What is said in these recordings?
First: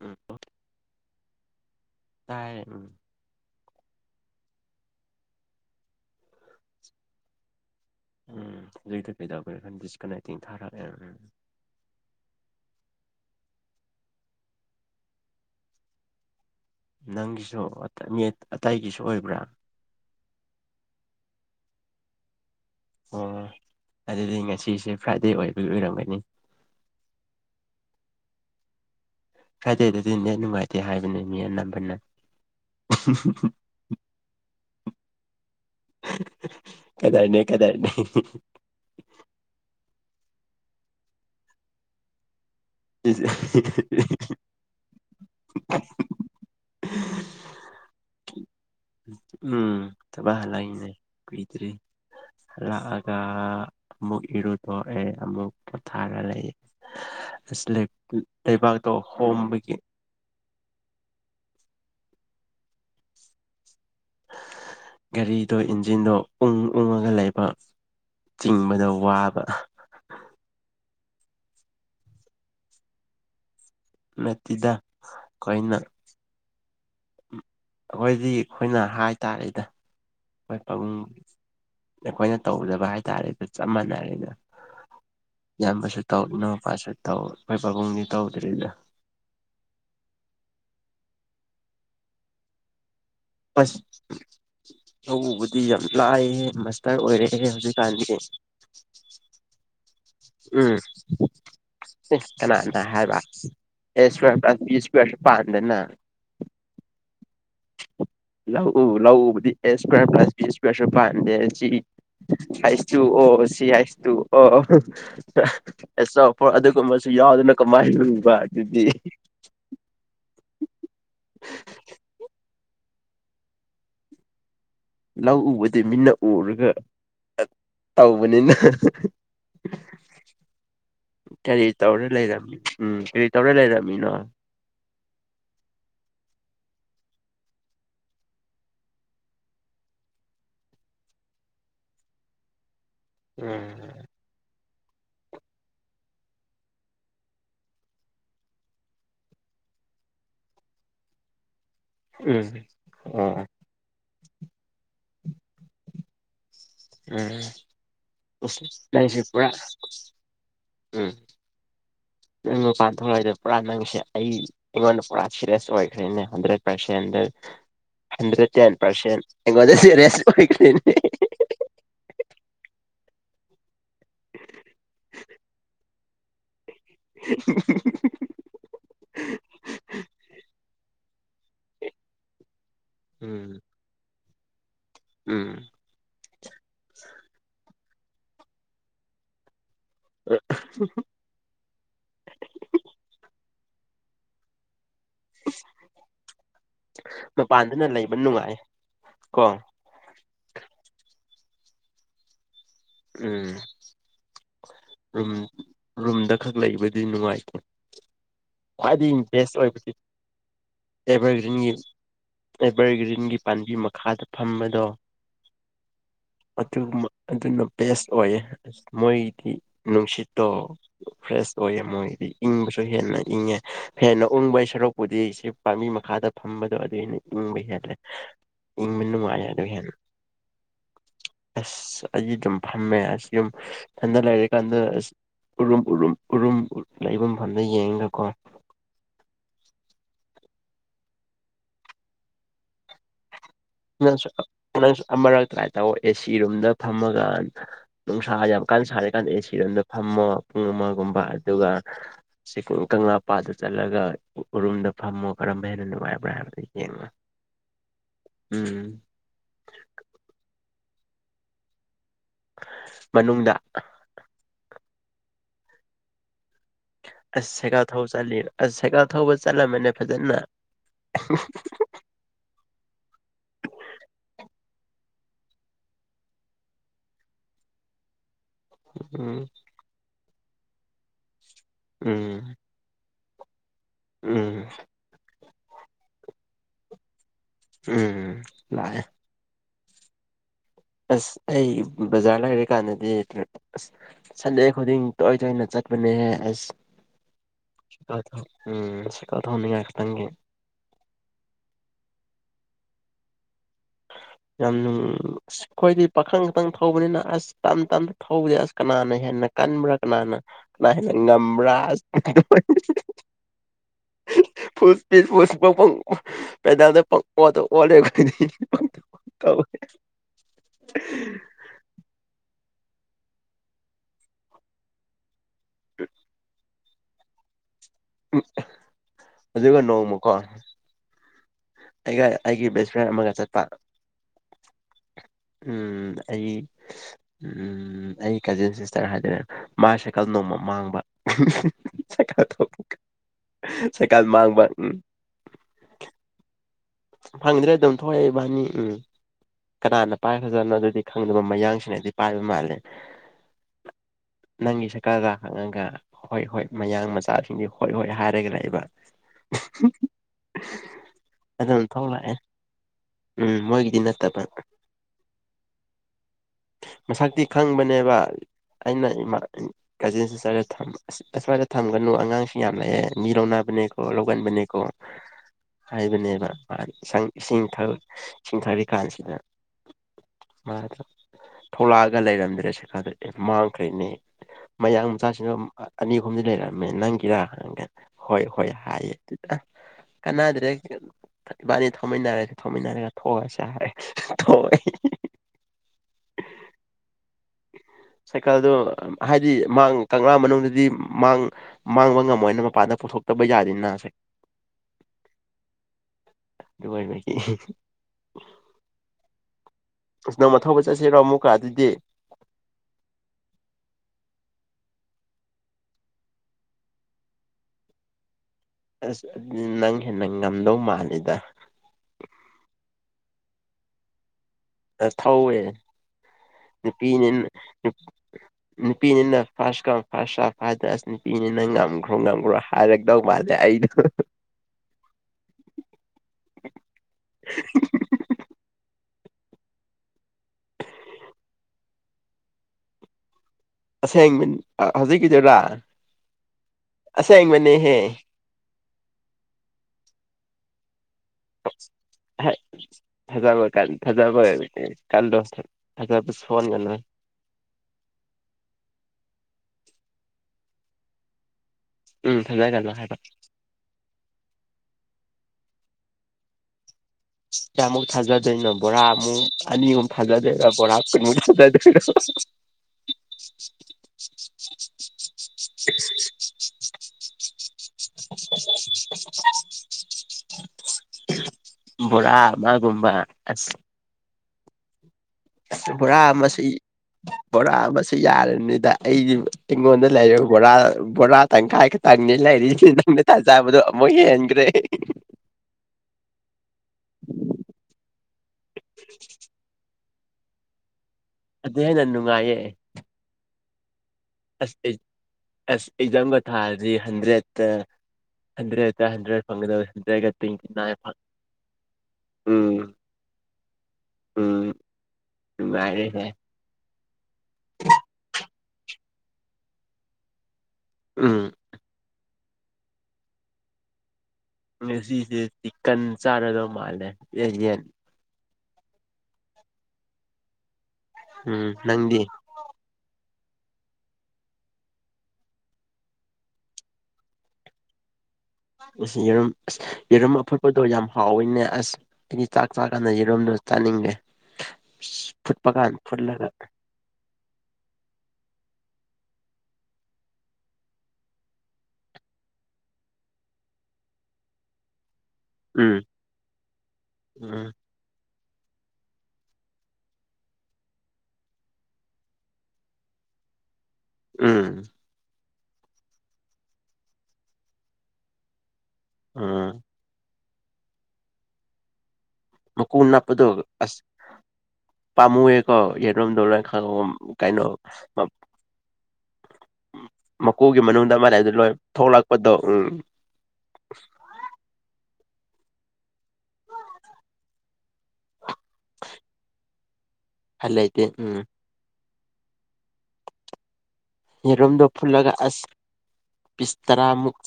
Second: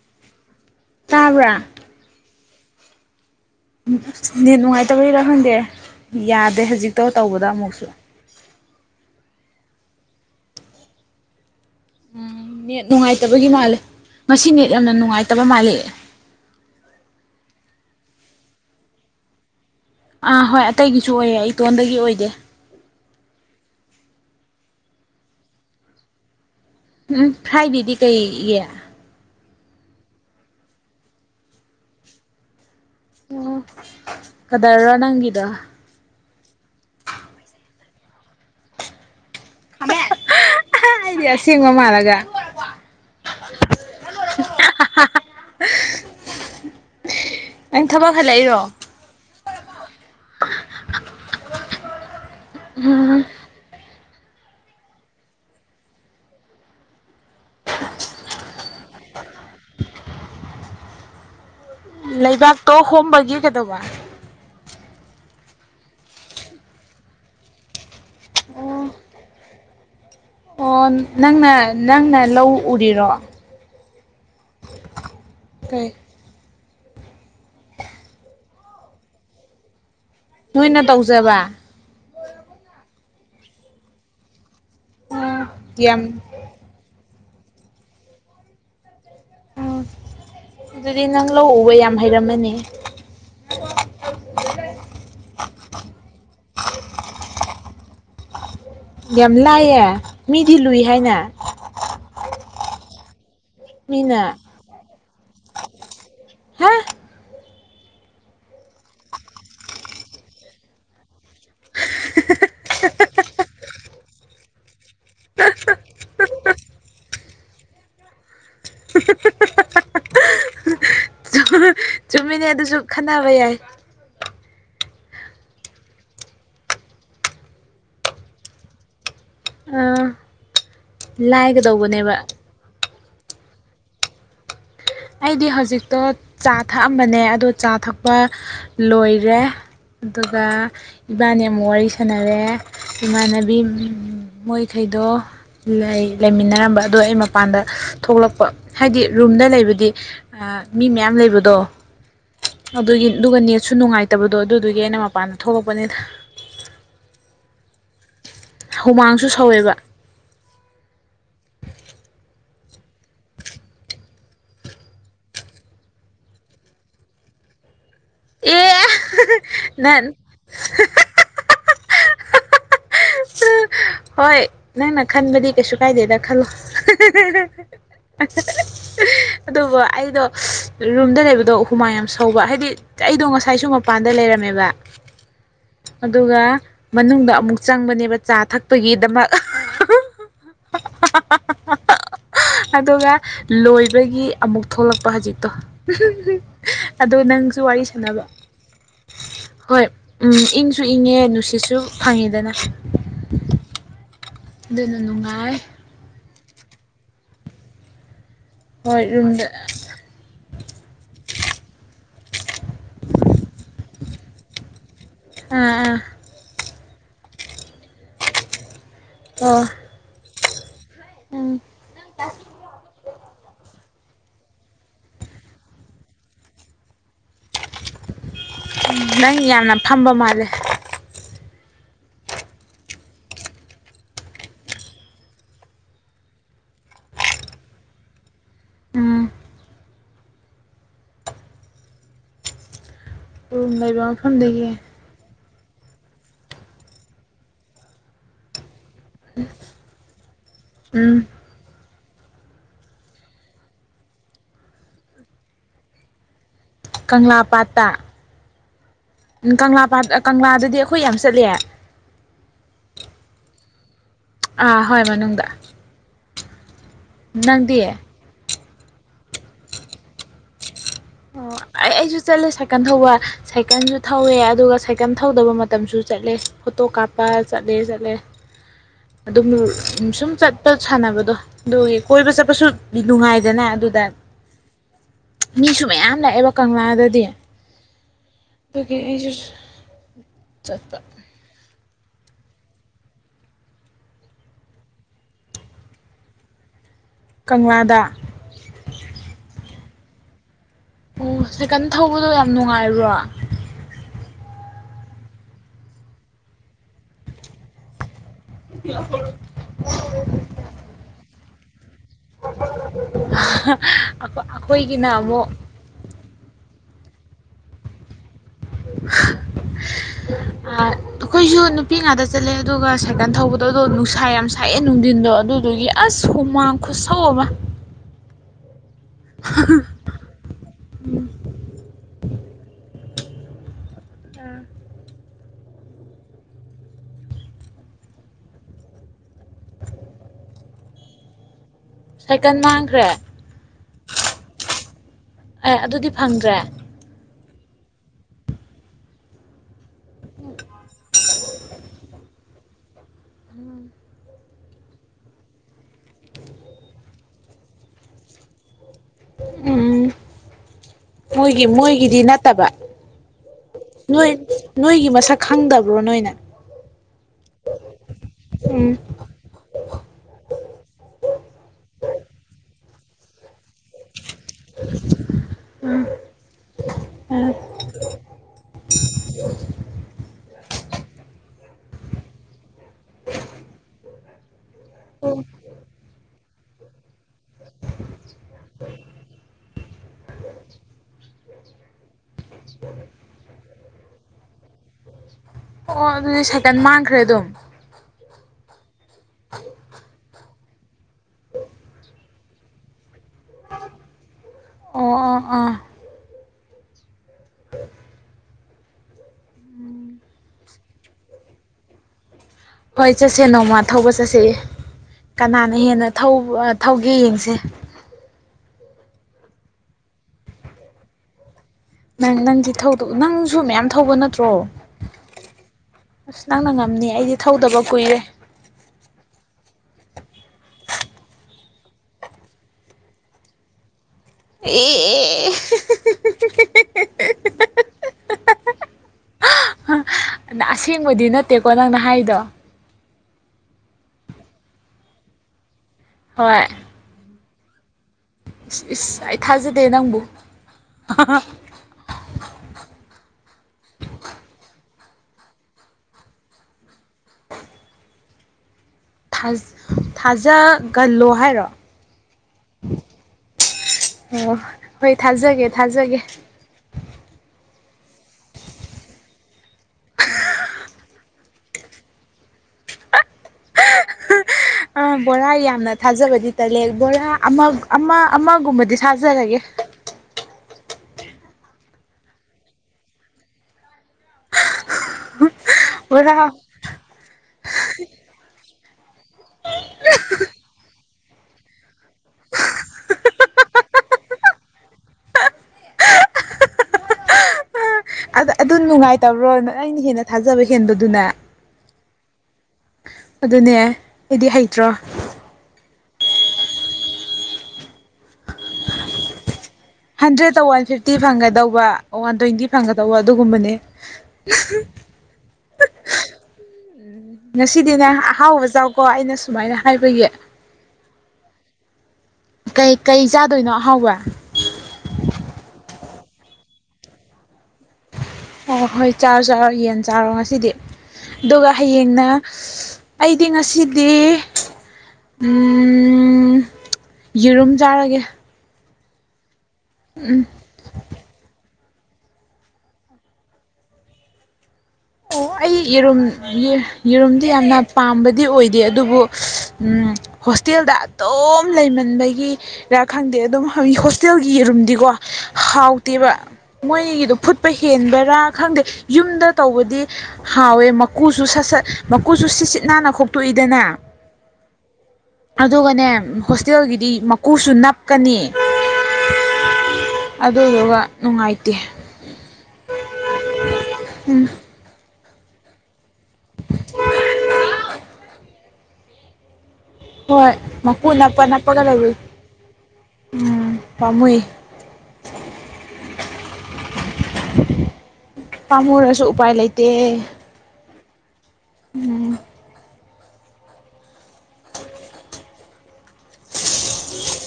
ꯎꯝ ꯇꯥꯕ꯭ꯔꯥ ꯇꯥꯏꯔ ꯎꯝ ꯅ ꯅꯨꯡꯉꯥꯏꯇꯕꯩꯔ ꯈꯪꯗꯦ ꯌꯥꯗꯦ ꯍꯧꯖꯤꯛꯇꯧ ꯇꯧꯕꯗ ꯑꯃꯨꯛꯁꯨ ꯎꯝ ꯑꯗꯨꯩꯗ ꯀꯩꯗ ꯑꯩꯈꯣꯏ ꯗꯤꯁꯀꯅꯥꯛꯇꯤꯡ ꯊꯥꯔꯛꯑꯦ ꯎꯝ ꯅꯠ ꯅꯨꯡꯉꯥꯏꯇꯕꯒꯤ ꯃꯥꯜꯂꯦ ꯉꯁꯤ ꯅꯦꯠ ꯌꯥꯝꯅ ꯅꯨꯡꯉꯥꯏꯇꯕ ꯃꯥꯂꯦ ꯅꯪꯒꯤꯁꯨ ꯑꯇꯩꯒꯤꯁꯨ ꯑꯣꯏꯕ꯭ꯔꯥ ꯑꯥ ꯍꯣꯏ ꯑꯇꯩꯒꯤꯁꯨ ꯑꯣꯏꯌꯦꯦ ꯏꯇꯣꯟꯗꯒꯤ ꯑꯣꯏꯗꯦ ꯑꯣ ꯑꯗꯨꯗꯤ ꯉꯁꯤꯁꯦ ꯐ꯭ꯔꯥꯏꯗꯦ ꯑꯣꯏꯕꯒꯤ ꯑꯣꯏꯔꯝꯒꯅꯤ ꯎꯝ ꯐ꯭ꯔꯥꯏꯗꯤꯦꯗꯤ ꯀꯩꯌꯦ ꯐꯔꯗꯦꯗꯗꯤ ꯅꯦ ꯅꯨꯡꯉꯥꯏꯇꯦ ꯍꯥꯏꯕꯅꯦ ꯃꯤ ꯑꯅꯝꯕꯅ ꯑꯣ ꯀꯗꯔ ꯅꯪꯒꯤꯤꯗ ꯀꯗꯥꯏꯅꯦ ꯀꯗꯥꯔ ꯅ ꯍꯥꯏꯗꯤ ꯁꯤꯉ ꯃꯥꯂꯒ [unintelligible] ꯅꯪ ꯊꯕꯛ ꯍꯜꯂꯛꯏꯔꯣ ꯎꯝ ꯊꯕꯛ ꯍꯜꯂꯛꯏꯅꯦ ꯀꯨꯏꯗ꯭ꯔꯤꯂꯛꯑꯒ ꯑꯃꯨꯛ ꯏꯔꯨꯊꯣꯛꯑꯦ ꯑꯃꯨꯛ ꯄꯣꯊꯥꯔ ꯂꯩꯑꯦ ꯂꯩꯕꯥꯛ ꯣ ꯍꯣꯝꯕꯒꯤ ꯂꯩꯕꯥꯛꯇꯣ ꯍꯣꯝꯕꯒꯤ ꯀꯩꯗꯧꯕ ꯒꯥꯔꯤꯗꯣ ꯏꯟꯖꯤꯟꯗꯣ ꯎꯪ ꯎꯪꯉꯒ ꯂꯩꯕ ꯆꯤꯡꯕꯥꯗ ꯋꯥꯕ ꯑꯣ ꯅꯪꯅ ꯅꯪꯅ ꯂꯧ ꯎꯔꯤꯔꯣ ꯅꯠꯇꯤꯗ ꯀꯅ ꯀꯩ ꯑꯩꯈꯣꯏꯗꯤ ꯑꯩꯈꯣꯏꯅ ꯍꯥꯏꯇꯥꯔꯦꯗ ꯑꯩꯈꯣꯏ ꯅꯣꯏꯅ ꯄꯥꯕꯨꯡ ꯇꯧꯖꯕ ꯑꯩꯈꯣꯏꯅ ꯇꯧꯗꯕ ꯍꯥꯏꯇꯥꯔꯦ ꯑꯗꯨ ꯆꯞ ꯃꯥꯟꯅꯔꯦꯗ ꯌꯥꯝ ꯏꯌꯥꯝꯕꯁꯨ ꯇꯧ ꯅꯨꯄꯥꯁꯨ ꯇꯧ ꯑꯩꯈꯣꯏ ꯄꯥꯕꯨꯡꯗꯤ ꯇꯧꯗ꯭ꯔꯤꯗ ꯎꯝ ꯑꯗꯨꯗꯤ ꯅꯪ ꯂꯧ ꯎꯕ ꯌꯥꯝ ꯍꯩꯔꯝꯃꯅꯤ ꯍ ꯗꯤ ꯌꯥꯝ ꯂꯥꯏꯑꯍꯦ ꯃꯁꯇꯔ ꯑꯣꯏꯔꯛꯑꯦꯍꯦ ꯍꯧꯖꯤꯛꯀꯥꯟꯗꯤ ꯌꯥꯝ ꯂꯥꯏꯌꯦ ꯃꯤꯗꯤ ꯂꯨꯏ ꯍꯥꯏꯅ ꯀꯅꯥꯅꯥ ꯍꯥꯏꯕ ꯑꯦ ꯃꯤꯅ ꯏꯁꯀ꯭ꯋꯥꯔ ꯄ꯭ꯂꯁ ꯕꯤ ꯏꯁꯀ꯭ꯋꯥꯔꯁꯨ ꯄꯥꯟꯗꯅꯥ ꯍꯥ ꯂꯎ ꯂꯎ ꯑꯦ ꯏꯁꯋꯥꯔ ꯄ꯭ꯂꯁ ꯏꯁꯔꯁꯨꯄ ꯍꯥꯏꯁ ꯇꯨ ꯑꯣ ꯁꯤ ꯍꯥꯏꯁꯇꯨ ꯑꯣꯄ ꯑꯗꯨꯒꯨꯝꯕꯁꯨ ꯌꯥꯎꯗꯅꯥ ꯀꯃꯥꯏꯅꯕ ꯑꯗꯨꯗꯤ [unintelligible] ꯆꯨꯝꯃꯤꯅꯦ ꯑꯗꯨꯁꯨ ꯈꯟꯅꯕ ꯌꯥꯏ ꯂꯧ ꯎꯕꯗꯤ ꯃꯤꯅ ꯎꯔꯒ ꯇꯧꯕꯅꯤꯅ [inaudible] ꯀꯔꯤ ꯇꯧꯔ ꯂꯥꯏꯒꯗꯧꯕꯅꯦꯕ ꯂꯩꯔꯝꯃꯤ ꯎꯝ ꯀꯔꯤ ꯇꯧꯔ ꯂꯩꯔꯝꯃꯤꯅꯣ ꯑꯩꯗꯤ ꯍꯧꯖꯤꯛꯇꯣ ꯆꯥ ꯊꯛꯑꯝꯕꯅꯦ ꯑꯗꯣ ꯆꯥ ꯊꯛꯄ ꯂꯣꯏꯔꯦ ꯑꯗꯨꯒ ꯏꯕꯥꯅꯤ ꯑꯃꯨꯛ ꯋꯥꯔꯤ ꯁꯅꯔꯦ ꯏꯃꯥꯟꯅꯕꯤ ꯎꯝ ꯃꯣꯏ ꯈꯩꯗꯣ ꯂꯩ ꯂꯩꯃꯤꯟꯅꯔꯝꯕ ꯑꯗꯣ ꯑꯩ ꯃꯄꯥꯟꯗ ꯊꯣꯛꯂꯛꯄ ꯍꯥꯏꯗꯤ ꯔꯨꯝꯗ ꯂꯩꯕꯗꯤ ꯃꯤ ꯃꯌꯥꯝ ꯂꯩꯕꯗꯣ ꯎꯝ ꯑꯗꯨꯒꯤ ꯑꯗꯨꯒ ꯑꯣ ꯅꯦꯠꯁꯨ ꯅꯨꯡꯉꯥꯏꯇ ꯐꯠꯇꯕꯗꯣ ꯑꯗꯨꯗꯨꯒꯤ ꯑꯩꯅ ꯃꯄꯥꯟꯗ ꯊꯣꯛꯂꯛꯄꯅꯤꯗ ꯎꯝꯁꯤ ꯍꯨꯃꯥꯡꯁꯨ ꯁꯧꯋꯦꯕ ꯄꯨ ꯎꯝ ꯅꯪ ꯃꯄꯥꯟ ꯊꯣꯛꯂꯛꯏꯗ ꯄꯨꯔꯥ ꯅꯪꯁꯦ ꯑꯩ ꯑꯩꯉꯣꯟꯗ ꯄꯨꯔꯥ ꯁꯤꯦꯔꯤꯌꯥꯁ ꯑꯣꯏꯈ꯭ꯔꯦꯅꯦ ꯍꯟꯗ꯭ꯔꯦꯠ ꯄꯥꯔꯁꯦꯟ ꯍꯟꯗꯇꯌꯥꯟ ꯑꯦ ꯄꯁ ꯅꯪ ꯁꯔꯤꯌꯥꯁꯅꯤ ꯍꯣꯏ ꯅꯪꯅ ꯈꯟꯕꯗꯤ ꯀꯩꯁꯨ ꯀꯥꯏꯗꯦꯗ ꯈꯜꯂꯣ ꯑꯗꯨꯕꯨ ꯑꯩꯗꯣ ꯔꯨꯝꯗ ꯂꯩꯕꯗꯣ ꯍꯨꯃꯥꯡ ꯌꯥꯝ ꯁꯧꯕ ꯍꯥꯏꯗꯤ ꯑꯩꯗꯣ ꯎꯝ ꯉꯁꯥꯏꯁꯨ ꯃꯄꯥꯟꯗ ꯂꯩꯔꯝꯃꯦꯕ ꯎꯝ ꯑꯗꯨꯒ ꯃꯅꯨꯡꯗ ꯑꯃꯨꯛ ꯆꯪꯕꯅꯦꯕ ꯆꯥ ꯊꯛꯄꯒꯤꯗꯃꯛ ꯑꯗꯨꯒ ꯂꯣꯏꯕꯒꯤ ꯑꯃꯨꯛ ꯊꯣꯛꯂꯛꯄ ꯍꯧꯖꯤꯛꯇꯣ ꯑꯗꯣ ꯅꯪꯁꯨ ꯋꯥꯔꯤ ꯁꯥꯟꯅꯕ ꯀꯣꯟ ꯍꯣꯏ ꯎꯝ ꯏꯪꯁꯨ ꯏꯪꯉꯦ ꯅꯨꯡꯁꯤꯠꯁꯨ ꯐꯪꯉꯦꯗꯅ ꯎꯝ ꯑꯗꯨꯅ ꯔ ꯅꯨꯡꯉꯥꯏ ꯔꯝꯗ ꯈꯛ ꯂꯩꯕꯗꯤ ꯅꯨꯡꯉꯥꯏꯀꯣ ꯍꯣꯏ ꯈ꯭ꯋꯥꯏꯗꯒꯤ ꯔꯨꯝꯗ ꯕꯦꯁ ꯑꯣꯏꯕꯗꯤ ꯑꯦꯚꯔꯒ꯭ꯔꯤꯟꯒꯤ ꯑꯦꯚꯔꯒ꯭ꯔꯤꯟꯒꯤ ꯄꯥꯝꯕꯤ ꯃꯈꯥꯗ ꯐꯝꯕꯗꯣ ꯑꯥ ꯑꯥ ꯑꯗꯨ ꯑꯗꯨꯅ ꯦꯁ ꯑꯣꯏ ꯃꯣꯏꯗꯤ ꯑꯣ ꯅꯨꯡꯁꯤꯠꯇꯣ ꯐ꯭ꯔꯦꯁ ꯎꯝ ꯑꯣꯏꯌꯦ ꯃꯣꯏꯗꯤ ꯏꯪꯕꯁꯨ ꯍꯦꯟꯅ ꯏꯪꯉꯦ ꯍꯦꯟꯅ ꯎꯪꯕꯒꯤ ꯁꯔꯨꯛꯄꯨꯗꯤ ꯁꯤ ꯄꯥꯝꯕꯤ ꯃꯈꯥꯗ ꯐꯝꯕꯗꯣ ꯑꯗꯨꯒꯤꯅꯤ ꯏ ꯍꯥꯏ ꯏ ꯃ ꯅꯪ ꯃꯥꯗ ꯌꯥꯝꯅ ꯍꯥꯏꯅ ꯐꯝꯕ ꯃꯥꯜꯂꯦ ꯑꯁ ꯑꯩ ꯑꯗꯨꯝ ꯐꯝꯃꯦ ꯑꯁ ꯌꯨꯝꯊꯟꯗ ꯂꯩꯔꯤꯀꯥꯟꯗ ꯑꯁ ꯎꯔꯨꯝ ꯎꯔꯨꯝ ꯎꯔꯨꯝ ꯂꯩꯚꯝ ꯍꯥꯟꯅ ꯌꯦꯡꯗꯀꯣ ꯎꯝ ꯎꯔꯨꯝ ꯂꯩꯕ ꯅꯪꯁꯨ ꯃꯐꯝꯗꯒꯤ ꯅꯪꯁꯨ ꯑꯃꯔꯛ ꯇ꯭ꯔꯥꯏ ꯇꯧ ꯑꯦꯁꯤ ꯔꯨꯝꯗ ꯐꯝꯃꯀꯥꯟ ꯅꯨꯡꯁꯥ ꯌꯥꯝ ꯀꯟ ꯁꯥꯔꯤꯀꯥꯟꯗ ꯑꯦꯁꯤ ꯔꯨꯝꯗ ꯐꯝꯃꯣ ꯄꯨꯡ ꯑꯃꯒꯨꯝꯕ ꯎꯝ ꯑꯗꯨꯒ ꯀꯪꯂꯥ ꯄꯥꯠꯇ ꯆꯠꯂꯒ ꯎꯔꯨꯝꯗ ꯐꯝꯃꯣ ꯀꯔꯝꯕ ꯍꯦꯟꯅ ꯅꯨꯡꯉꯥꯏꯕ꯭ꯔꯥ ꯍꯥꯏꯕꯗꯤ ꯀꯪꯂꯥ ꯄꯥꯠꯇ ꯎꯝ ꯎꯝ ꯀꯪꯂꯥ ꯄꯥꯠꯇ ꯀꯪꯂꯥꯗꯗꯤ ꯑꯩꯈ ꯈꯣꯢ ꯌꯥꯝ ꯆꯠꯂꯦ ꯃꯅꯨꯡꯗ ꯑꯥ ꯍꯣꯏ ꯃꯅꯨꯡꯗ ꯑꯁ ꯅꯪꯗꯤ ꯁꯦꯒꯥꯜ ꯑꯣ ꯊꯧ ꯆꯠꯂꯤ ꯑꯁ ꯁꯦꯒꯜ ꯊꯧꯕ ꯆꯠꯂꯝꯃꯅꯦ ꯐꯖꯅ ꯑꯣ ꯑꯩ ꯑꯩꯁꯨ ꯆꯠꯂꯦ ꯁꯥꯏꯀꯟ ꯊꯧꯕ ꯁꯥꯏꯀꯟꯁꯨ ꯊꯧꯋꯦ ꯑꯗꯨꯒ ꯁꯥꯢ ꯀꯩꯝ ꯊꯧꯗꯕ ꯃꯇꯝꯁꯨ ꯆꯠꯂꯦ ꯐꯣꯇꯣ ꯀꯥꯞꯄ ꯆꯠꯂꯦ ꯆꯠꯂꯦ ꯎꯝ ꯑꯗꯨꯝ ꯁꯨꯝ ꯆꯠꯄ ꯁꯥꯟꯅꯕꯗꯣ ꯑꯗꯨꯒꯤ ꯀꯣꯏꯕ ꯎꯝ ꯆꯠꯄꯁꯨ ꯅꯨꯡꯉꯥꯏ ꯎꯝ ꯃꯤꯁꯨ ꯃꯌꯥꯝ ꯂꯥꯛꯑꯦꯕ ꯀꯪꯂꯥꯗꯗꯤ ꯎꯝ ꯑꯗꯨꯒꯤ ꯂꯥꯛꯑꯦ ꯑꯩꯁꯨ ꯆꯠꯄ ꯑꯁ ꯑꯩ ꯕꯖꯥꯔ ꯂꯩꯔꯤꯀꯥꯟꯗꯗꯤ ꯑꯁ ꯁꯟꯗꯦ ꯈꯨꯗꯤꯡ ꯇꯣꯏ ꯇꯣꯏꯅ ꯆꯠꯄꯅꯦꯍꯦ ꯑꯁ ꯀꯪꯂꯥꯗ ꯎꯝ ꯁꯥꯢꯀꯜ ꯊꯧꯅꯤꯡꯉꯥꯏ ꯈꯛꯇꯪꯒꯤ ꯑꯣ ꯁꯥꯢꯀꯟ ꯊꯧꯕꯗꯣ ꯌꯥꯝ ꯅꯨꯡꯉꯥꯏꯕ꯭ꯔꯣ ꯌꯥꯝ ꯅꯨꯡ ꯑꯁ ꯑꯩꯈꯣꯏꯗꯤ ꯄꯥꯈꯪ ꯈꯛꯇꯪ ꯊꯧꯕꯅꯤꯅ ꯑꯁ ꯇꯝ ꯇꯝꯅ ꯊꯧꯕꯖꯦ ꯑꯁ ꯀꯅꯥꯅ ꯍꯦꯟꯅ ꯀꯟꯕ꯭ꯔꯥ ꯀꯅꯥꯅ ꯀꯅꯥ ꯍꯦꯟꯅ ꯉꯝꯕ꯭ꯔꯥ ꯑꯁ [inaudible] ꯐꯨꯜ ꯑꯩꯈꯣꯏꯒꯤꯅ ꯑꯃꯨꯛ ꯁꯄꯤꯗ ꯐꯨꯜ [unintelligible] ꯄꯦꯗꯜꯗ ꯄꯪꯑꯣꯠꯇ ꯑꯣꯠꯂꯦ ꯑꯩꯈꯣꯢꯗꯤ ꯑ ꯑꯩꯈꯣꯏꯖꯨ ꯅꯨꯄꯤ ꯉꯥꯛꯇ ꯆꯠꯂ ꯂꯦ ꯑꯗꯨꯒ ꯁꯥꯏꯀꯟ ꯊꯧꯕꯗꯣ ꯑꯗꯣ ꯅꯨꯡꯁꯥ ꯌꯥꯝ ꯁꯥꯏꯌꯦ ꯅꯨꯡꯊꯤꯟꯗꯣ ꯑꯗꯨꯗꯨꯒꯤ ꯑꯁ ꯍꯨꯃꯥꯡ ꯈꯨꯁꯧ ꯑꯃ ꯑꯗꯨꯒ ꯅꯣꯡꯃꯀꯣ ꯑꯩꯒ ꯑꯩꯒꯤ ꯕꯦꯁ ꯐ꯭ꯔꯦꯟ ꯑꯃꯒ ꯆꯠꯄ ꯎꯝ ꯑꯩ ꯎꯝ ꯑꯩ ꯀꯖꯤꯟ ꯁꯤꯁꯇꯔ ꯍꯥꯏꯗꯣꯏꯅꯦ ꯃꯥ ꯁꯥꯏꯀꯜ ꯅꯣꯡꯃ ꯃꯥꯡꯕ ꯁꯥꯢꯀꯜ ꯁꯥꯏꯀꯜ ꯊꯧꯕ ꯀꯥꯟ ꯃꯥꯡꯈ꯭ꯔꯦ ꯁꯥꯢꯀꯜ ꯃꯥꯡꯕ ꯑꯦ ꯑꯗꯨꯗꯤ ꯐꯪꯗ꯭ꯔꯦ ꯐꯪꯗ꯭ꯔꯦ ꯑꯗꯨꯝ ꯊꯣꯛꯑꯛꯦ ꯢꯕꯥꯅꯤ ꯎꯝ ꯀꯅꯥꯅ ꯄꯥꯏꯈꯔ ꯖꯥꯠꯅꯣ ꯑꯗꯨꯗꯤ ꯈꯪꯗꯕ ꯃꯌꯥꯡꯁꯤꯅꯗꯤ ꯄꯥꯏꯕ ꯃꯥꯜꯂꯦ ꯎꯝ ꯅꯪꯒꯤ ꯁꯥꯢꯀꯜꯂꯥ ꯍꯪꯉꯒ ꯍꯣꯏ ꯍꯣꯏ ꯃꯌꯥꯡ ꯃꯆꯥꯁꯤꯡꯗꯤ ꯍꯣꯏ ꯍꯣꯏ ꯍꯥꯏꯔꯒ ꯂꯩꯕ ꯎꯝ ꯃꯣꯏꯒꯤ ꯑꯗꯨꯝ ꯃꯣꯏꯒꯤꯗꯤ ꯊꯣꯛꯂꯛꯑꯦ ꯅꯠꯇꯕ ꯎꯝ ꯃꯣꯏꯒꯤꯗꯤ ꯅꯣꯏ ꯅꯠꯇꯕ ꯅꯣꯏꯒꯤ ꯃꯁꯛ ꯈꯪꯗꯕ꯭ꯔꯣ ꯅꯣꯏꯅ ꯃꯁꯛꯇꯤ ꯈꯪꯕꯅꯦꯕ ꯎꯝ ꯑꯩꯅ ꯏꯃꯥ ꯀꯖꯤꯟ ꯁꯤꯁꯇꯔꯗ ꯊꯝ ꯑꯁ ꯑꯁ꯭ꯋꯥꯗ ꯊꯝꯒꯅꯨ ꯑꯉꯥꯡꯁꯤ ꯌꯥꯝ ꯂꯩꯌꯦ ꯃꯤ ꯂꯧꯅꯕꯅꯦꯀꯣ ꯂꯧꯒꯟꯕꯅꯦꯀꯣ ꯎꯝ ꯍꯥꯏꯕꯅꯦꯕ ꯏꯁꯪ ꯑꯣ ꯏꯁꯤꯡ ꯊꯛ ꯢꯁꯤꯡ ꯊꯛꯂꯤ ꯀꯥꯟꯁꯤꯗ ꯃꯥꯗꯣ ꯊꯣꯛꯂꯛꯑꯒ ꯂꯩꯔꯝꯗ꯭ꯔꯦ ꯁꯦꯀꯥꯜꯗꯣ ꯑꯦ ꯃꯥꯡꯈ꯭ꯔꯦꯅꯦ ꯃꯌꯥꯡ ꯃꯆꯥꯁꯤꯡꯅ ꯑꯅꯤ ꯑꯍꯨꯝꯗꯤ ꯂꯩꯔꯝꯃꯦ ꯅꯪꯒꯤꯔ ꯈꯪꯒ ꯍꯣꯏ ꯍꯣꯏ ꯍꯥꯏꯌꯦ ꯑꯗꯨꯗ ꯀꯥꯟꯅꯗ꯭ꯔꯦ ꯏꯕꯥꯅꯤ ꯊꯧꯃꯤꯟꯅꯔꯁꯦ ꯊꯧꯃꯤꯟꯅꯔꯒ ꯊꯣꯛꯑꯁꯦ ꯍꯥꯏꯔꯦ ꯊꯣꯛꯑꯩ ꯑꯣ ꯑꯗꯨꯗꯤ ꯁꯥꯢꯀꯟ ꯃꯥꯡꯈ꯭ꯔꯦ ꯑꯗꯨꯝ ꯁꯥꯏꯀꯜꯗꯣ ꯍꯥꯏꯗꯤ ꯃꯥꯡ ꯀꯪꯂꯥ ꯃꯅꯨꯡꯗꯗꯤ ꯃꯥꯡꯕ ꯉꯝꯃꯣꯏꯅꯦ ꯄꯥꯗ ꯐ ꯑꯣ ꯑ ꯑꯥ ꯗꯨꯕꯥꯏꯀꯤ ꯁ ꯅꯧ ꯑ ꯊꯧꯕ ꯆꯠꯁꯤꯔꯣ ꯑꯃꯨꯛ ꯀꯥ ꯑꯗꯨꯏꯗꯤ ꯍꯣꯏ ꯆꯠꯁꯦ ꯅꯣꯡꯃ ꯊꯧꯕ ꯆꯠꯁꯦ ꯀꯅꯥꯅ ꯍꯦꯟꯅ ꯊꯧꯒꯦ ꯌꯦꯡꯁꯦ ꯑꯁ ꯅꯪ ꯍꯦꯟꯅ ꯉꯝꯗꯧ ꯃꯥꯜꯂꯤꯦꯗ ꯗ ꯅꯪꯁꯨ ꯃꯌꯥꯝ ꯊꯧꯕ ꯅꯠꯇ ꯑ ꯊꯧꯋꯦ ꯑꯁ ꯅꯪꯅ ꯉꯝꯅꯤ ꯅꯨꯄꯤꯅ ꯑꯩꯗꯤ ꯊꯧꯗꯕ ꯅꯨ ꯀꯨꯏꯔꯦ ꯅꯨꯄꯤꯅꯤꯅ ꯐꯥꯔꯁ ꯀ ꯐꯥꯔꯁ ꯐ ꯇꯁ ꯅꯨꯄꯤꯅꯤꯅ ꯉꯝꯈ꯭ꯔꯣ ꯉꯝꯈ꯭ꯔꯣ ꯍꯥꯏꯔꯗꯧ ꯃꯥꯜꯁꯦ ꯑꯩꯗꯣ ꯑꯦ ꯑꯁꯦꯡꯕꯗꯤ ꯅꯠꯇꯦꯀꯣ ꯅꯪꯅ ꯍꯥꯏꯗꯣ ꯁꯦꯡ ꯃꯤ ꯍꯧꯖꯤꯛꯀꯤꯗꯨꯔ ꯍꯣꯏ ꯥꯏ ꯃꯅꯦ ꯍꯦ ꯏꯁ ꯑꯩ ꯊꯥꯖꯗꯦ ꯅꯪꯕꯨ ꯍ ꯐꯖꯕ ꯀ ꯐꯖꯕ ꯀꯜꯗꯣ ꯄꯨ ꯐꯣꯟ ꯀ [inaudible] ꯖ ꯊꯥꯖ ꯜꯂꯣ ꯍꯥꯏꯔꯣ ꯎꯝ ꯐꯖꯩ ꯊꯖꯣ ꯍꯥꯏꯕꯣ ꯑꯣ ꯍꯣꯏ ꯊꯥꯖꯒꯦ ꯊꯥꯖꯒꯦ ꯀꯌꯥꯃꯨꯛ ꯊꯥꯖꯗꯣꯏꯅꯣ ꯕꯣꯔꯥꯃꯨꯛ ꯑꯅꯤꯃꯨꯛ ꯊꯥꯖꯗꯣꯏꯔꯣ ꯕꯣꯔꯥ ꯀꯨꯟꯃꯨꯛ ꯊꯥꯖꯗꯣꯏꯔꯣ [unintelligible] ꯑ ꯕꯣꯔꯥ ꯌꯥꯝꯅ ꯊꯥꯖꯕꯗꯤ ꯇꯂꯦ ꯕꯣꯔꯥ ꯑꯃ ꯑꯃ ꯑꯃꯒꯨꯝꯕꯗꯤ ꯁꯥꯖꯔꯒꯦ ꯕꯣꯔꯥ ꯃꯥꯒꯨꯝꯕ ꯑꯁ ꯑꯁ ꯄꯨꯔꯥ ꯕꯣꯔꯥ ꯃꯁꯤ ꯕꯣꯔꯥ ꯑꯃꯁ ꯌꯥꯔꯕꯅꯤꯗ ꯑꯩꯗꯤ ꯑꯩꯉꯣꯟꯗ ꯂꯩꯔꯤꯕ ꯕꯣꯔꯥ ꯕꯣꯔꯥ ꯇꯪꯈꯥꯏ ꯈꯛꯇꯪꯅꯤ ꯂꯩꯔꯤꯅꯤ ꯅꯪꯅ ꯇꯥꯖꯕꯗꯣ ꯑꯃꯨꯛ ꯍꯦꯟꯈ꯭ꯔꯦ [inaudible] ꯑ ꯑꯗꯨ ꯅꯨꯡꯉꯥꯏꯇꯕ꯭ꯔꯣ ꯅ ꯑꯩꯅ ꯍꯦꯟꯅ ꯊꯥꯖꯕ ꯍꯦꯟꯕꯗꯨꯅꯦ ꯑꯗꯨ ꯍꯦꯟꯅ ꯅꯨꯡꯉꯥꯏꯌꯦ ꯑꯗꯨꯅꯦ ꯑꯩꯗꯤ ꯍꯩꯇ꯭ꯔꯣ ꯑꯦꯛꯖꯝꯕ ꯊꯥꯔꯗꯤ ꯍꯟꯗ꯭ꯔꯦꯠꯇ ꯍꯟꯗ꯭ꯔꯦꯠꯇ ꯍꯟꯗ꯭ꯔꯦꯠ ꯍꯟꯗ꯭ꯔꯦꯠꯇ ꯋꯥꯟ ꯐꯤꯐꯇꯤ ꯐꯪꯒꯗꯧꯕ ꯋꯥꯟ ꯇ꯭ꯋꯦꯟꯇꯤ ꯎꯝ ꯐꯪꯒꯗꯧꯕ ꯑꯗꯨꯒꯨꯝꯕꯅꯤ [inaudible] ꯔꯦ ꯍꯥꯏ ꯎꯝ ꯉꯁꯤꯗꯤ ꯅꯪ ꯑꯍꯥꯎꯕꯖꯥꯎꯀꯣ ꯑꯩꯅ ꯁꯨꯃꯥꯏꯅ ꯍꯥꯏꯕꯒꯤ ꯎꯝ ꯀꯩ ꯀꯩ ꯆꯥꯗꯣꯏꯅꯣ ꯑꯍꯥꯎꯕ ꯆꯥꯔꯗꯣ ꯃꯥꯜꯂꯦ ꯌꯦ ꯌꯦꯅꯤ ꯑꯣ ꯍꯣꯏ ꯆꯥꯔ ꯆꯥꯔꯣ ꯌꯦꯟ ꯆꯥꯔꯣ ꯉꯁꯤꯗꯤ ꯎꯝ ꯑꯗꯨꯒ ꯅꯪꯗꯤ ꯍꯌꯦꯡꯅ ꯑꯩꯗꯤ ꯉꯁꯤꯗꯤ ꯎꯝ ꯌꯦꯔꯨꯝ ꯆꯥꯔꯒꯦ ꯑꯁ ꯌꯦꯔꯨꯝ ꯑꯁ ꯌꯦꯔꯨꯝ ꯑꯐꯨꯠꯄꯗꯣ ꯌꯥꯝ ꯍꯥꯎꯋꯤꯅꯦ ꯑꯁ ꯁꯤꯗꯤ ꯆꯥꯛ ꯆꯥꯛꯀꯥꯟꯗꯗꯤꯔꯣꯝꯗ ꯆꯥꯅꯤꯡꯗꯦ ꯑꯣ ꯐꯨꯠꯄ ꯑꯩ ꯀꯥꯟ ꯌꯦꯔꯨꯝ ꯐꯨꯠꯂꯒ ꯌꯦꯔꯨꯝꯗꯤ ꯌꯥꯝꯅ ꯄꯥꯝꯕꯗꯤ ꯑꯣꯏꯗꯦ ꯑꯗꯨꯕꯨ ꯍꯣꯁꯇꯦꯜꯗ ꯑꯗꯨꯝ ꯂꯩꯃꯟꯕꯒꯤꯔꯥ ꯈꯪꯗꯦ ꯑꯗꯨꯝ ꯍꯣꯁꯇꯦꯜꯒꯤ ꯔꯨꯝꯗꯤꯀꯣ ꯎꯝ ꯍꯥꯎꯇꯦꯕ ꯃꯣꯏꯒꯤꯗ ꯎꯝ ꯐꯨꯠꯄ ꯍꯦꯟꯕꯔꯥ ꯈꯪꯗꯦ ꯌꯨꯝꯗ ꯇꯧꯕꯗ ꯗꯤ ꯍꯥꯎꯋꯦ ꯃꯀꯨꯁꯨ ꯁꯠ ꯁꯠ ꯃꯀꯨꯁꯨ ꯁꯤꯠ ꯁꯤꯠ ꯅꯥꯟꯅ ꯈꯣꯛꯇꯣꯛꯏꯗꯅ ꯎꯝ ꯑꯗꯨꯒꯅꯦ ꯍꯣꯁꯇꯦꯜꯒꯤꯗꯤ ꯃꯀꯨꯁꯨ ꯅꯞꯀꯅꯤ ꯑꯝ ꯑꯗꯨꯗꯨꯒ ꯅꯨꯡꯉꯥꯏꯇꯦ ꯃ ꯀ ꯎꯅꯄꯗ ꯑꯁ ꯎꯝ ꯄꯥꯃꯨꯑ ꯌꯦ ꯔꯨꯝꯗ ꯂ ꯀꯩꯅꯣ ꯍꯣꯏ ꯃꯀꯨꯒꯤ ꯃꯀꯨ ꯃꯅꯨꯡꯗ ꯑꯃ ꯅꯞꯄ ꯂꯩꯕꯗꯣ ꯂꯣꯏ ꯅꯞꯄꯒ ꯂꯩꯔꯏ ꯊꯣꯛꯂꯛꯄꯗꯣ ꯎꯝ ꯎꯝ ꯎꯝ ꯐꯝꯃꯏ ꯄꯝꯨꯁꯨ ꯎꯥꯏ ꯂꯩꯇ ꯇ ꯐꯂꯥꯏꯇ ꯎꯝ [unintelligible] ꯌꯦꯔꯨꯝꯗ ꯐꯨꯜꯂꯒꯒ ꯑꯁ ꯄꯤꯁ ꯇꯔꯥꯃꯨꯛ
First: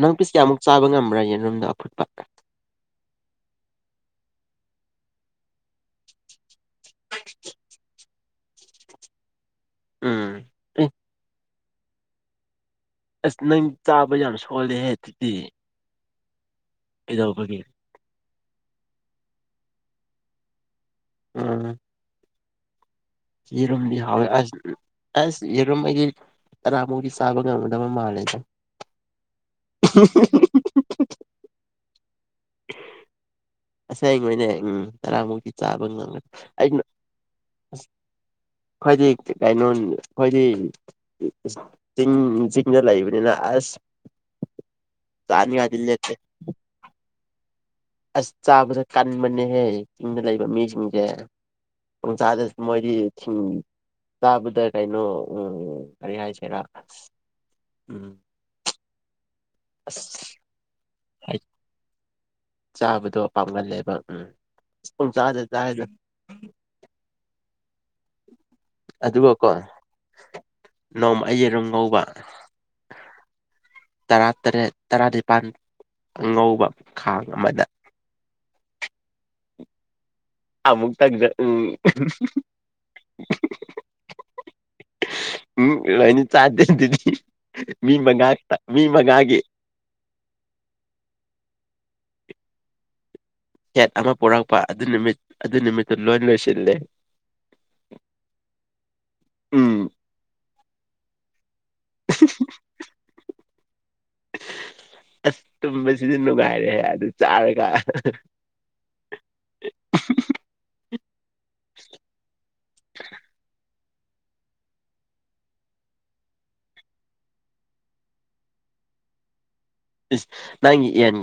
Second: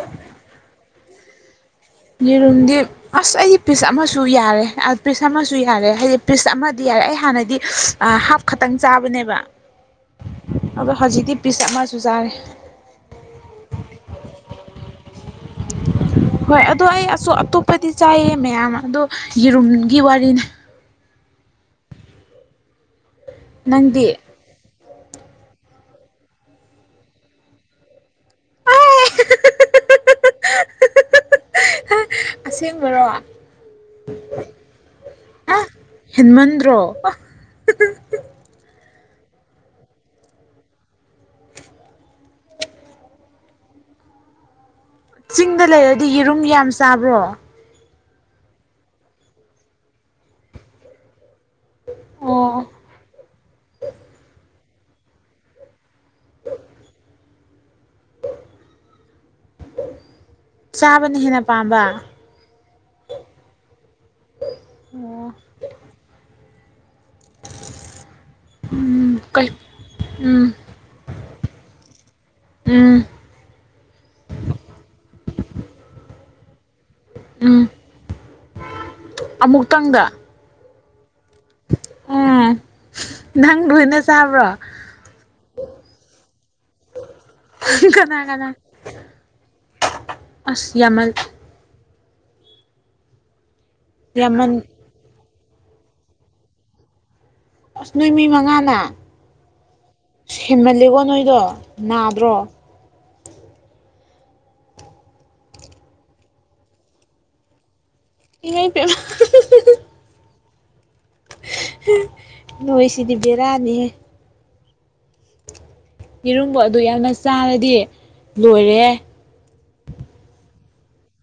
ꯅꯪ ꯄꯤꯁ ꯀꯌꯥꯃꯨꯛ ꯆꯥꯕ ꯉꯝꯕ꯭ꯔꯅꯦ ꯃꯅꯨꯡꯗꯨꯝꯗ ꯑꯐꯨ ꯌꯦꯔꯨꯝꯗꯤ ꯑꯁ ꯑꯩꯗꯤ ꯄꯤꯁ ꯑꯃꯁꯨ ꯌꯥꯔꯦ ꯄꯤꯁ ꯑꯃꯁꯨ ꯌꯥꯔꯦ ꯍꯥꯏꯗꯤ ꯄꯤꯁ ꯑꯃꯗꯤ ꯌꯥꯔꯦ ꯑꯩ ꯍꯥꯟꯅꯗꯤ ꯍꯥꯞ ꯈꯛꯇꯪ ꯆꯥꯕꯅꯦꯕ ꯎꯝ ꯑꯦ ꯑꯗ ꯍꯖꯤꯗꯤꯤ ꯄꯤꯤꯁꯥ ꯃꯁꯨꯨꯖꯥꯔꯦ ꯑꯁ ꯅꯪ ꯆꯥꯕ ꯌꯥꯝ ꯁꯣꯜꯂꯦꯍꯦ ꯑꯗꯨꯛꯇꯗꯤ ꯍꯣꯏ ꯑꯗꯣ ꯑꯩ ꯑꯁꯛ ꯑꯇꯣꯞꯄꯗꯤ ꯆꯥꯏꯌꯦ ꯃꯌꯥꯝꯅ ꯑꯗꯣ ꯌꯦꯔꯨꯝꯒꯤ ꯋꯥꯔꯤꯅꯤ ꯎꯝ ꯏꯔꯣꯝꯗꯤ ꯅꯪꯗꯤ ꯍꯥꯏ ꯑꯔꯝ ꯃ ꯇꯥꯃꯨꯒꯤ ꯁꯥꯕ ꯃꯥꯂꯦ [unintelligible] ꯑꯁꯦꯡꯕꯔꯣ ꯑꯁ ꯑꯩꯉꯣꯏꯅꯦ ꯎꯝ ꯇꯔꯥꯃꯨꯛꯇꯤ ꯑ ꯆꯥꯕ ꯉꯝꯂ ꯍꯦꯟꯃꯟꯗ꯭ꯔꯣ ꯑꯩꯅ ꯑ ꯑꯩꯈꯣꯏꯗꯤ ꯀꯩꯅꯣ ꯑꯩꯈꯣꯏꯗꯤ ꯆꯤꯡ ꯆꯤꯡꯗ ꯂꯩꯕꯅꯤꯅ ꯑꯁ ꯆꯤꯡꯗ ꯆꯥꯅꯤꯡꯉꯥꯏꯗꯤ ꯂꯩꯔꯗꯤ ꯂꯦꯞꯇꯦ ꯌꯦꯔꯨꯝ ꯌꯥꯝ ꯆꯥꯕ꯭ꯔꯣ ꯑꯁ ꯆꯥꯕꯗ ꯀꯟꯕꯅꯦꯍꯦ ꯆꯤꯡꯗ ꯂꯩꯕ ꯃꯤꯁꯤꯡꯁꯦ ꯎ ꯆ ꯑꯥꯗ ꯑꯣ ꯃꯣꯏꯗꯤ ꯇꯥꯕꯨꯗ ꯀꯥꯏꯩꯅꯣ ꯎ ꯀꯔꯤ ꯍꯥꯏ ꯍꯥꯏꯁꯦꯔ ꯎꯝ ꯑꯁ ꯆꯥꯕꯅ ꯍꯦꯟꯅ ꯄꯥꯝꯕ ꯆꯥꯕꯗꯣ ꯄꯥꯝꯒꯜꯂꯦꯕ ꯎꯝ ꯄꯨꯡ ꯑꯣ ꯆꯥꯗ ꯆꯥꯔꯤꯗ ꯎꯝ ꯀꯩ ꯑꯗꯨꯒꯀꯣ ꯎꯝ ꯅꯣꯡꯃ ꯑꯩ ꯌꯦꯔꯨꯝ ꯀꯧꯕꯧꯕ ꯎꯝ ꯇꯔꯥꯇꯔꯦꯠ ꯇꯔꯥꯅꯤꯄꯥꯜ ꯑꯉꯧꯕ ꯈꯥꯡ ꯎꯝ ꯑꯃꯗ ꯑꯃꯨꯛꯇꯪꯗ ꯑ ꯃꯨ ꯇꯪꯗꯦ ꯎꯝ ꯅꯪ ꯂꯣꯏꯅ ꯆꯥꯕ꯭ꯔꯣ ꯎꯝ ꯂꯣꯏꯅꯤ ꯆꯥꯗꯦ ꯑꯗꯨꯗꯤ ꯃꯤ ꯀꯅꯥ ꯃꯉꯥ ꯀꯅꯥ ꯃꯤ ꯃꯉꯥꯒꯤ ꯑꯁ ꯌꯥꯝꯃꯜ ꯁꯦꯠ ꯑꯃ ꯄꯨꯔꯛꯄ ꯌꯥꯝꯃꯟ ꯑꯗꯨ ꯅꯨꯃꯤꯠ ꯑꯗꯨ ꯅꯨꯃꯤꯠꯇꯨ ꯂꯣꯏ ꯂꯣꯏꯁꯤꯜꯂꯦ ꯑꯁ ꯅꯣꯏ ꯃꯤ ꯃꯉꯥꯅ ꯎꯝ ꯁꯦꯝꯃꯜꯂꯦꯀꯣ ꯅꯣꯏꯗꯣ ꯅꯥꯕ꯭ꯔꯣ ꯑꯁ ꯇꯨꯝꯕꯁꯤꯗꯤ ꯅꯨꯡꯉꯥꯏꯔꯦ ꯑꯗꯨ ꯆꯥꯔꯒ ꯏ ꯄ [unintelligible] ꯅꯣꯏ ꯁꯤꯗꯤ ꯕꯦꯔꯥꯅꯤꯍꯦ ꯌꯦꯔꯨꯝꯕ ꯑꯗꯨ ꯌꯥꯝꯅ ꯆꯥꯔꯗꯤ ꯂꯣꯏꯔꯦ ꯅꯪ ꯌꯦꯅꯤꯡ